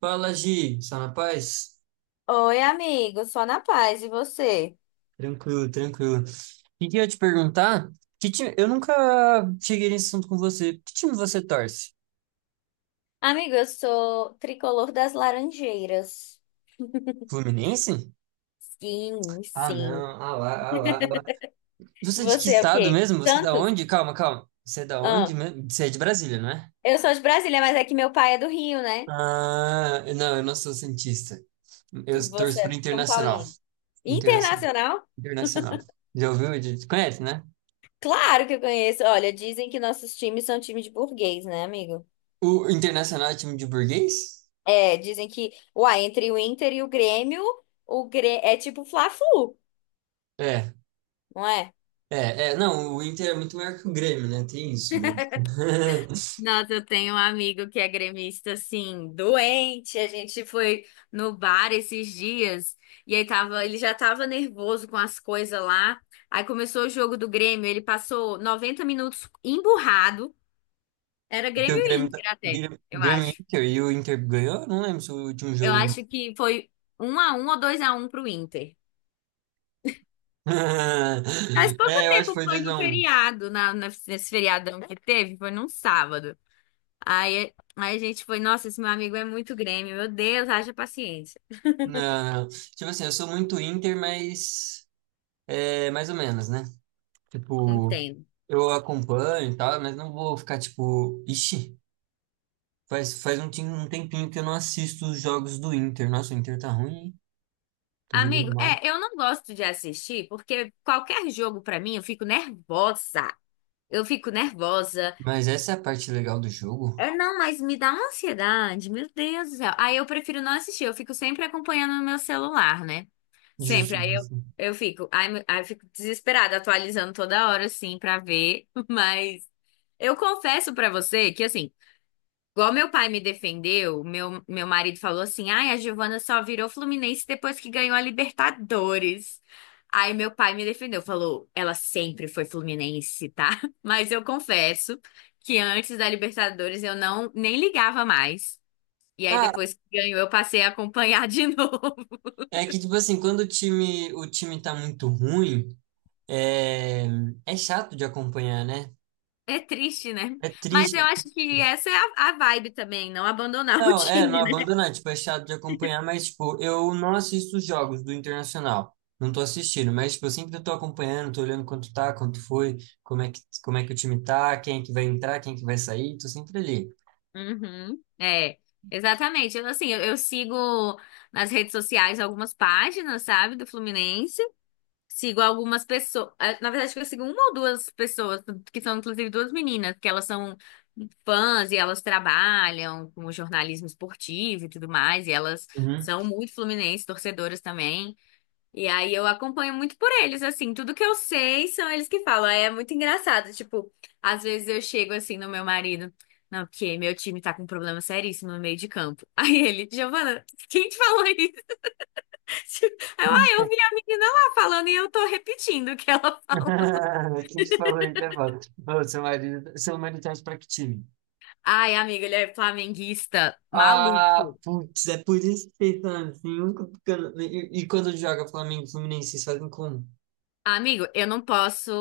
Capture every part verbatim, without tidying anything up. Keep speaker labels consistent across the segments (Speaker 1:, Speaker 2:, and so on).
Speaker 1: Fala, Gi, só na paz?
Speaker 2: Oi, amigo, só na paz, e você?
Speaker 1: Tranquilo, tranquilo. E queria te perguntar, que time... eu nunca cheguei nesse assunto com você. Que time você torce?
Speaker 2: Amigo, eu sou tricolor das Laranjeiras.
Speaker 1: Fluminense?
Speaker 2: Sim,
Speaker 1: Ah,
Speaker 2: sim.
Speaker 1: não, ah lá, ah lá, ah lá. Você é de que
Speaker 2: Você é o
Speaker 1: estado
Speaker 2: quê?
Speaker 1: mesmo? Você é da
Speaker 2: Santos?
Speaker 1: onde? Calma, calma. Você é da onde
Speaker 2: Ah,
Speaker 1: mesmo? Você é de Brasília, não é?
Speaker 2: eu sou de Brasília, mas é que meu pai é do Rio, né?
Speaker 1: Ah, não, eu não sou santista. Eu
Speaker 2: Você
Speaker 1: torço pro
Speaker 2: é São
Speaker 1: Internacional.
Speaker 2: Paulino.
Speaker 1: Internacional.
Speaker 2: Internacional?
Speaker 1: Internacional. Já ouviu? de- Conhece, né?
Speaker 2: Claro que eu conheço. Olha, dizem que nossos times são times de burguês, né, amigo?
Speaker 1: O Internacional é time de burguês?
Speaker 2: É, dizem que, uai, entre o Inter e o Grêmio, o Grê... é tipo Fla-Flu,
Speaker 1: É.
Speaker 2: não é?
Speaker 1: É, é, não, o Inter é muito maior que o Grêmio, né? Tem isso, mas.
Speaker 2: Nossa, eu tenho um amigo que é gremista, assim, doente. A gente foi no bar esses dias e aí tava, ele já tava nervoso com as coisas lá. Aí começou o jogo do Grêmio, ele passou noventa minutos emburrado. Era
Speaker 1: Porque
Speaker 2: Grêmio
Speaker 1: o
Speaker 2: e
Speaker 1: Grêmio, tá...
Speaker 2: Inter até,
Speaker 1: Grêmio
Speaker 2: eu
Speaker 1: Grêmio e
Speaker 2: acho.
Speaker 1: Inter e o Inter ganhou? Eu não lembro se foi o último
Speaker 2: Eu
Speaker 1: jogo.
Speaker 2: acho que foi um a um ou dois a um pro Inter. Faz pouco
Speaker 1: É, eu acho que
Speaker 2: tempo
Speaker 1: foi
Speaker 2: foi no
Speaker 1: dois a um.
Speaker 2: feriado, na, na- nesse feriadão que teve, foi num sábado. Aí, aí a gente foi, nossa, esse meu amigo é muito Grêmio, meu Deus, haja paciência.
Speaker 1: Não, não. Tipo assim, eu sou muito Inter, mas. É, mais ou menos, né? Tipo,
Speaker 2: Entendo.
Speaker 1: eu acompanho e tal, mas não vou ficar tipo. Ixi, faz, faz um, tim- um tempinho que eu não assisto os jogos do Inter. Nossa, o Inter tá ruim, hein? Tô jogando
Speaker 2: Amigo,
Speaker 1: mal.
Speaker 2: é, eu não gosto de assistir porque qualquer jogo pra mim eu fico nervosa. Eu fico nervosa.
Speaker 1: Mas essa é a parte legal do jogo.
Speaker 2: É, não, mas me dá uma ansiedade, meu Deus do céu. Aí eu prefiro não assistir, eu fico sempre acompanhando no meu celular, né? Sempre.
Speaker 1: Justo.
Speaker 2: Aí eu, eu fico, aí, me- aí eu fico desesperada, atualizando toda hora, assim, pra ver. Mas eu confesso pra você que, assim. Igual meu pai me defendeu, meu, meu marido falou assim: ai, a Giovana só virou Fluminense depois que ganhou a Libertadores. Aí meu pai me defendeu, falou: ela sempre foi Fluminense, tá? Mas eu confesso que antes da Libertadores eu não nem ligava mais. E aí
Speaker 1: Ah,
Speaker 2: depois que ganhou eu passei a acompanhar de novo.
Speaker 1: é que tipo assim, quando o time, o time tá muito ruim, é, é chato de acompanhar, né?
Speaker 2: É triste, né?
Speaker 1: É
Speaker 2: Mas
Speaker 1: triste.
Speaker 2: eu acho que essa é a, a vibe também, não abandonar o
Speaker 1: Não, é, não
Speaker 2: time.
Speaker 1: abandonar, tipo, é chato de acompanhar, mas tipo, eu não assisto os jogos do Internacional. Não tô assistindo, mas tipo, eu sempre tô acompanhando, tô olhando quanto tá, quanto foi, como é que, como é que o time tá, quem é que vai entrar, quem é que vai sair, tô sempre ali.
Speaker 2: Uhum, é, exatamente. Eu, assim, eu, eu sigo nas redes sociais algumas páginas, sabe, do Fluminense. Sigo algumas pessoas. Na verdade, acho que eu sigo uma ou duas pessoas, que são inclusive duas meninas, que elas são fãs e elas trabalham com jornalismo esportivo e tudo mais. E elas
Speaker 1: Uhum.
Speaker 2: são muito fluminenses, torcedoras também. E aí eu acompanho muito por eles, assim, tudo que eu sei são eles que falam. Aí é muito engraçado, tipo, às vezes eu chego assim no meu marido, não, porque meu time tá com um problema seríssimo no meio de campo. Aí ele, Giovana, quem te falou isso? Aí eu, ah, eu vi a menina lá falando e eu tô repetindo o que ela falou.
Speaker 1: Quem te falou isso é foda. Ô, seu marido, seu marido torce pra que time?
Speaker 2: Ai, amigo, ele é flamenguista
Speaker 1: Ah,
Speaker 2: maluco.
Speaker 1: putz, é por isso que vocês são assim, nunca ficando- E, e quando joga Flamengo e Fluminense, vocês fazem como?
Speaker 2: Amigo, eu não posso,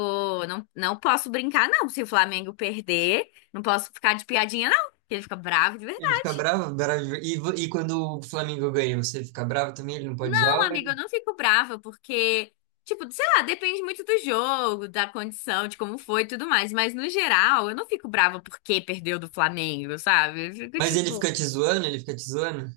Speaker 2: não, não posso brincar, não. Se o Flamengo perder, não posso ficar de piadinha, não. Porque ele fica bravo de
Speaker 1: Ele fica
Speaker 2: verdade.
Speaker 1: bravo, bravo. de- E, vo- e quando o Flamengo ganha, você fica bravo também? Ele não pode zoar?
Speaker 2: Não,
Speaker 1: ou
Speaker 2: amiga,
Speaker 1: ele-
Speaker 2: eu não fico brava, porque, tipo, sei lá, depende muito do jogo, da condição, de como foi e tudo mais. Mas, no geral, eu não fico brava porque perdeu do Flamengo, sabe? Eu fico,
Speaker 1: Mas ele
Speaker 2: tipo,
Speaker 1: fica te zoando? Ele fica te zoando?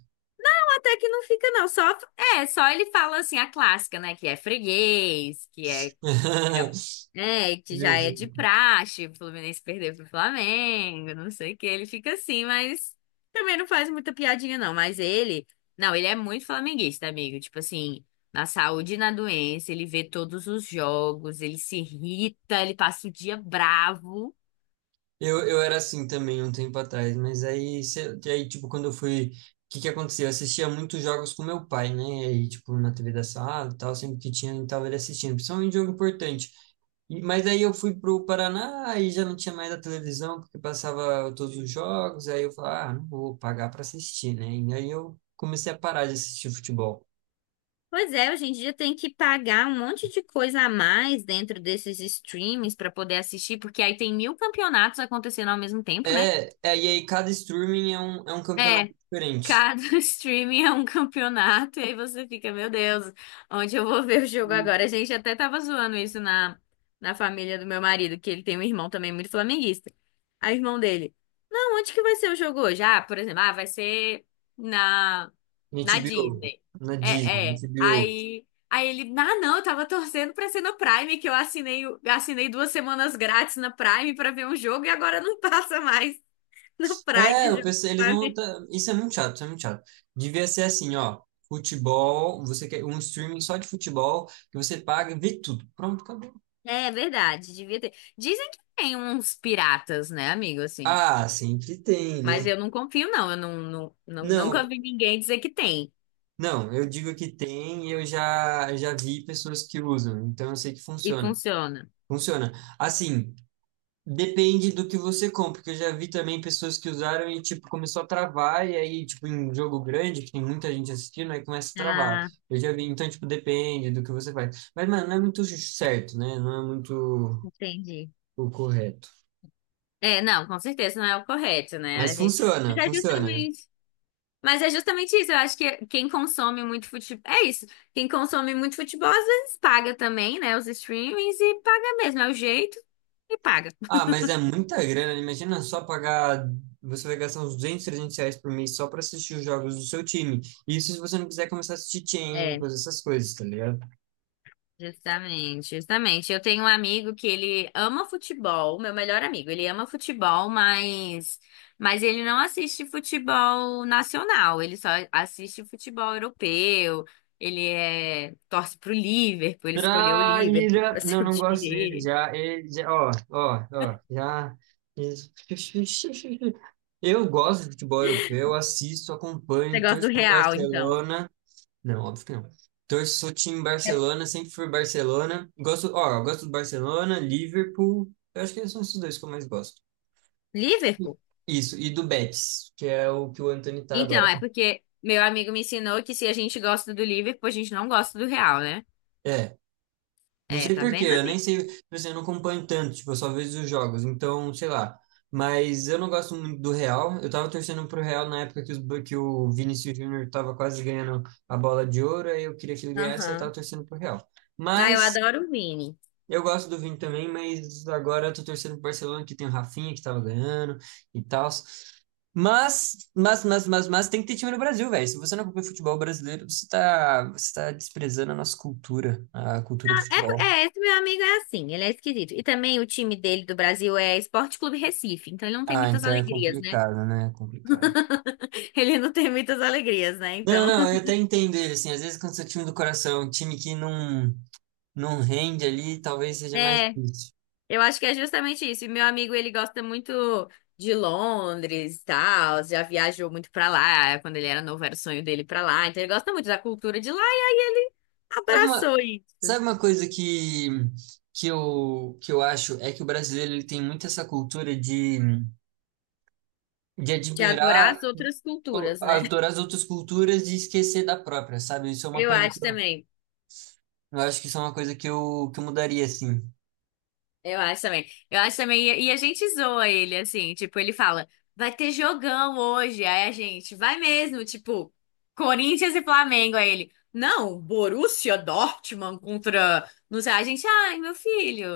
Speaker 2: até que não fica, não. Só, é, só ele fala, assim, a clássica, né? Que é freguês, que é é, é, que já
Speaker 1: Meu
Speaker 2: é de
Speaker 1: Deus.
Speaker 2: praxe, o Fluminense perder pro Flamengo, não sei o que, ele fica assim, mas também não faz muita piadinha não, mas ele, não, ele é muito flamenguista, amigo, tipo assim, na saúde e na doença, ele vê todos os jogos, ele se irrita, ele passa o dia bravo.
Speaker 1: Eu, eu era assim também um tempo atrás, mas aí, cê- aí tipo, quando eu fui. O que que aconteceu? Eu assistia muitos jogos com meu pai, né? E, tipo, na T V da sala e tal, sempre que tinha, eu tava ele assistindo, principalmente jogo importante. E- Mas aí eu fui pro Paraná e já não tinha mais a televisão, porque passava todos os jogos, aí eu falei, ah, não vou pagar para assistir, né? E aí eu comecei a parar de assistir futebol.
Speaker 2: Pois é, hoje em dia tem que pagar um monte de coisa a mais dentro desses streams para poder assistir, porque aí tem mil campeonatos acontecendo ao mesmo tempo, né?
Speaker 1: É, é, e aí cada streaming é um, é um campeonato
Speaker 2: É.
Speaker 1: diferente.
Speaker 2: Cada streaming é um campeonato, e aí você fica, meu Deus, onde eu vou ver o jogo agora? A gente até tava zoando isso na, na família do meu marido, que ele tem um irmão também muito flamenguista. Aí o irmão dele, não, onde que vai ser o jogo hoje? Ah, por exemplo, ah, vai ser na,
Speaker 1: Na
Speaker 2: na
Speaker 1: H B O,
Speaker 2: Disney.
Speaker 1: na Disney,
Speaker 2: É,
Speaker 1: na
Speaker 2: é.
Speaker 1: H B O.
Speaker 2: Aí, aí ele, ah, não, eu tava torcendo pra ser no Prime, que eu assinei, o- assinei duas semanas grátis na Prime pra ver um jogo e agora não passa mais no Prime
Speaker 1: É,
Speaker 2: o
Speaker 1: eu
Speaker 2: jogo.
Speaker 1: pensei, eles vão voltar. Isso é muito chato, isso é muito chato. Devia ser assim, ó. Futebol, você quer um streaming só de futebol, que você paga e vê tudo. Pronto, acabou.
Speaker 2: É verdade, devia ter. Dizem que tem uns piratas, né, amigo, assim.
Speaker 1: Ah, sempre tem,
Speaker 2: Mas
Speaker 1: né?
Speaker 2: eu não confio, não. Eu não, não, não-
Speaker 1: Não,
Speaker 2: nunca vi ninguém dizer que tem
Speaker 1: não, eu digo que tem, eu já já vi pessoas que usam, então eu sei que
Speaker 2: e
Speaker 1: funciona.
Speaker 2: funciona.
Speaker 1: Funciona. Assim, depende do que você compra, porque eu já vi também pessoas que usaram e tipo começou a travar e aí tipo em jogo grande, que tem muita gente assistindo, aí começa a travar.
Speaker 2: Ah,
Speaker 1: Eu já vi, então tipo depende do que você faz. Mas mano, não é muito certo, né? Não é muito
Speaker 2: entendi.
Speaker 1: o correto.
Speaker 2: É, não, com certeza não é o correto, né, a
Speaker 1: Mas
Speaker 2: gente. Mas
Speaker 1: funciona,
Speaker 2: é
Speaker 1: funciona.
Speaker 2: justamente. Mas é justamente isso. Eu acho que quem consome muito futebol. É isso. Quem consome muito futebol às vezes paga também, né? Os streamings e paga mesmo. É o jeito e paga.
Speaker 1: Ah, mas é muita grana. Imagina só pagar. Você vai gastar uns duzentos, trezentos reais por mês só para assistir os jogos do seu time. Isso se você não quiser começar a assistir
Speaker 2: É.
Speaker 1: Champions, essas coisas, tá ligado?
Speaker 2: Justamente, justamente. Eu tenho um amigo que ele ama futebol, meu melhor amigo. Ele ama futebol, mas, mas ele não assiste futebol nacional. Ele só assiste futebol europeu. Ele é, torce pro Liverpool. Ele escolheu o Liverpool
Speaker 1: Traíra!
Speaker 2: pra
Speaker 1: Não,
Speaker 2: ser o
Speaker 1: não
Speaker 2: time
Speaker 1: gosto dele.
Speaker 2: dele.
Speaker 1: Já, ele, já, ó, ó, ó, já. Eu gosto de futebol europeu, assisto, acompanho,
Speaker 2: Negócio do
Speaker 1: torço pro
Speaker 2: Real, então.
Speaker 1: Barcelona. Não, óbvio que não. Torço, sou time
Speaker 2: É
Speaker 1: Barcelona, sempre fui Barcelona. Gosto, ó, gosto do Barcelona, Liverpool. Eu acho que são esses dois que eu mais gosto.
Speaker 2: Liverpool?
Speaker 1: Isso, e do Betis, que é o que o Antony tá
Speaker 2: Então,
Speaker 1: agora.
Speaker 2: é porque meu amigo me ensinou que se a gente gosta do Liverpool, a gente não gosta do Real, né?
Speaker 1: É, não
Speaker 2: É,
Speaker 1: sei
Speaker 2: tá
Speaker 1: por quê,
Speaker 2: vendo,
Speaker 1: eu nem
Speaker 2: amigo?
Speaker 1: sei, tipo assim, eu não acompanho tanto, tipo, eu só vejo os jogos, então, sei lá. Mas eu não gosto muito do Real, eu tava torcendo pro Real na época que, os, que o Vinícius Júnior tava quase ganhando a bola de ouro, aí eu queria que ele ganhasse, aí eu tava
Speaker 2: Aham.
Speaker 1: torcendo pro Real.
Speaker 2: Ah, eu
Speaker 1: Mas
Speaker 2: adoro o Vini.
Speaker 1: eu gosto do Vini também, mas agora eu tô torcendo pro Barcelona, que tem o Rafinha, que tava ganhando e tal. Mas, mas, mas, mas, mas tem que ter time no Brasil, velho. Se você não acompanha futebol brasileiro, você tá, você tá desprezando a nossa cultura, a cultura do
Speaker 2: É, po-
Speaker 1: futebol.
Speaker 2: é, esse meu amigo é assim, ele é esquisito. E também o time dele do Brasil é Esporte Clube Recife, então ele não tem
Speaker 1: Ah,
Speaker 2: muitas
Speaker 1: então é
Speaker 2: alegrias, né?
Speaker 1: complicado, né? É complicado.
Speaker 2: Ele não tem muitas alegrias, né?
Speaker 1: Não,
Speaker 2: Então,
Speaker 1: não, eu até entendo ele, assim, às vezes quando você seu time do coração, um time que não, não rende ali, talvez seja mais
Speaker 2: é,
Speaker 1: difícil.
Speaker 2: eu acho que é justamente isso. E meu amigo, ele gosta muito de Londres, e tal, já viajou muito pra lá, quando ele era novo era o sonho dele ir pra lá, então ele gosta muito da cultura de lá e aí ele
Speaker 1: Sabe uma,
Speaker 2: abraçou isso,
Speaker 1: Sabe uma coisa que, que, eu, que eu acho é que o brasileiro ele tem muito essa cultura de, de
Speaker 2: de adorar
Speaker 1: admirar,
Speaker 2: as outras
Speaker 1: o-
Speaker 2: culturas, né?
Speaker 1: adorar as outras culturas e esquecer da própria, sabe? Isso é uma
Speaker 2: Eu
Speaker 1: coisa que
Speaker 2: acho
Speaker 1: eu,
Speaker 2: também.
Speaker 1: eu acho que isso é uma coisa que eu, que eu mudaria, assim.
Speaker 2: Eu acho também. Eu acho também. E e a gente zoa ele, assim, tipo, ele fala, vai ter jogão hoje. Aí a gente, vai mesmo, tipo, Corinthians e Flamengo. Aí ele, não, Borussia Dortmund contra. Não sei, a gente, ai, meu filho,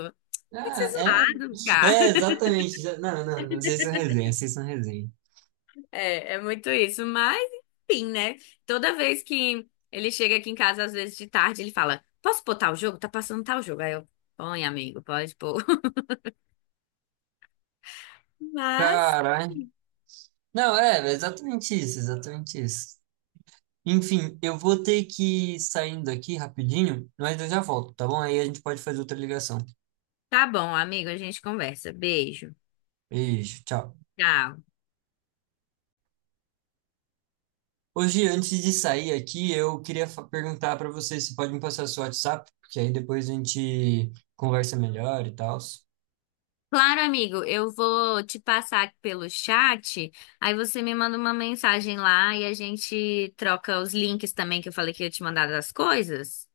Speaker 2: vai ser
Speaker 1: Ah, é,
Speaker 2: zoado, cara.
Speaker 1: é, exatamente. Já- Não, não, não, vocês são resenha, vocês são resenha.
Speaker 2: É, é muito isso. Mas, enfim, né? Toda vez que ele chega aqui em casa, às vezes de tarde, ele fala, posso pôr tal jogo? Tá passando tal jogo. Aí eu, põe, amigo, pode pôr. Mas,
Speaker 1: Caralho. Não, é, é exatamente isso, exatamente isso. Enfim, eu vou ter que ir saindo aqui rapidinho, mas eu já volto, tá bom? Aí a gente pode fazer outra ligação.
Speaker 2: tá bom, amigo, a gente conversa. Beijo.
Speaker 1: Beijo, tchau.
Speaker 2: Tá.
Speaker 1: Hoje, antes de sair aqui, eu queria fa- perguntar para você se pode me passar seu WhatsApp, porque aí depois a gente conversa melhor e tal.
Speaker 2: Claro, amigo, eu vou te passar pelo chat, aí você me manda uma mensagem lá e a gente troca os links também que eu falei que eu ia te mandar das coisas.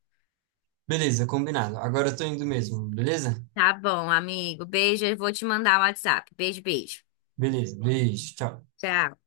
Speaker 1: Beleza, combinado. Agora eu tô indo mesmo, beleza?
Speaker 2: Tá bom, amigo. Beijo, eu vou te mandar o WhatsApp. Beijo, beijo.
Speaker 1: Beleza, beijo, tchau.
Speaker 2: Tchau.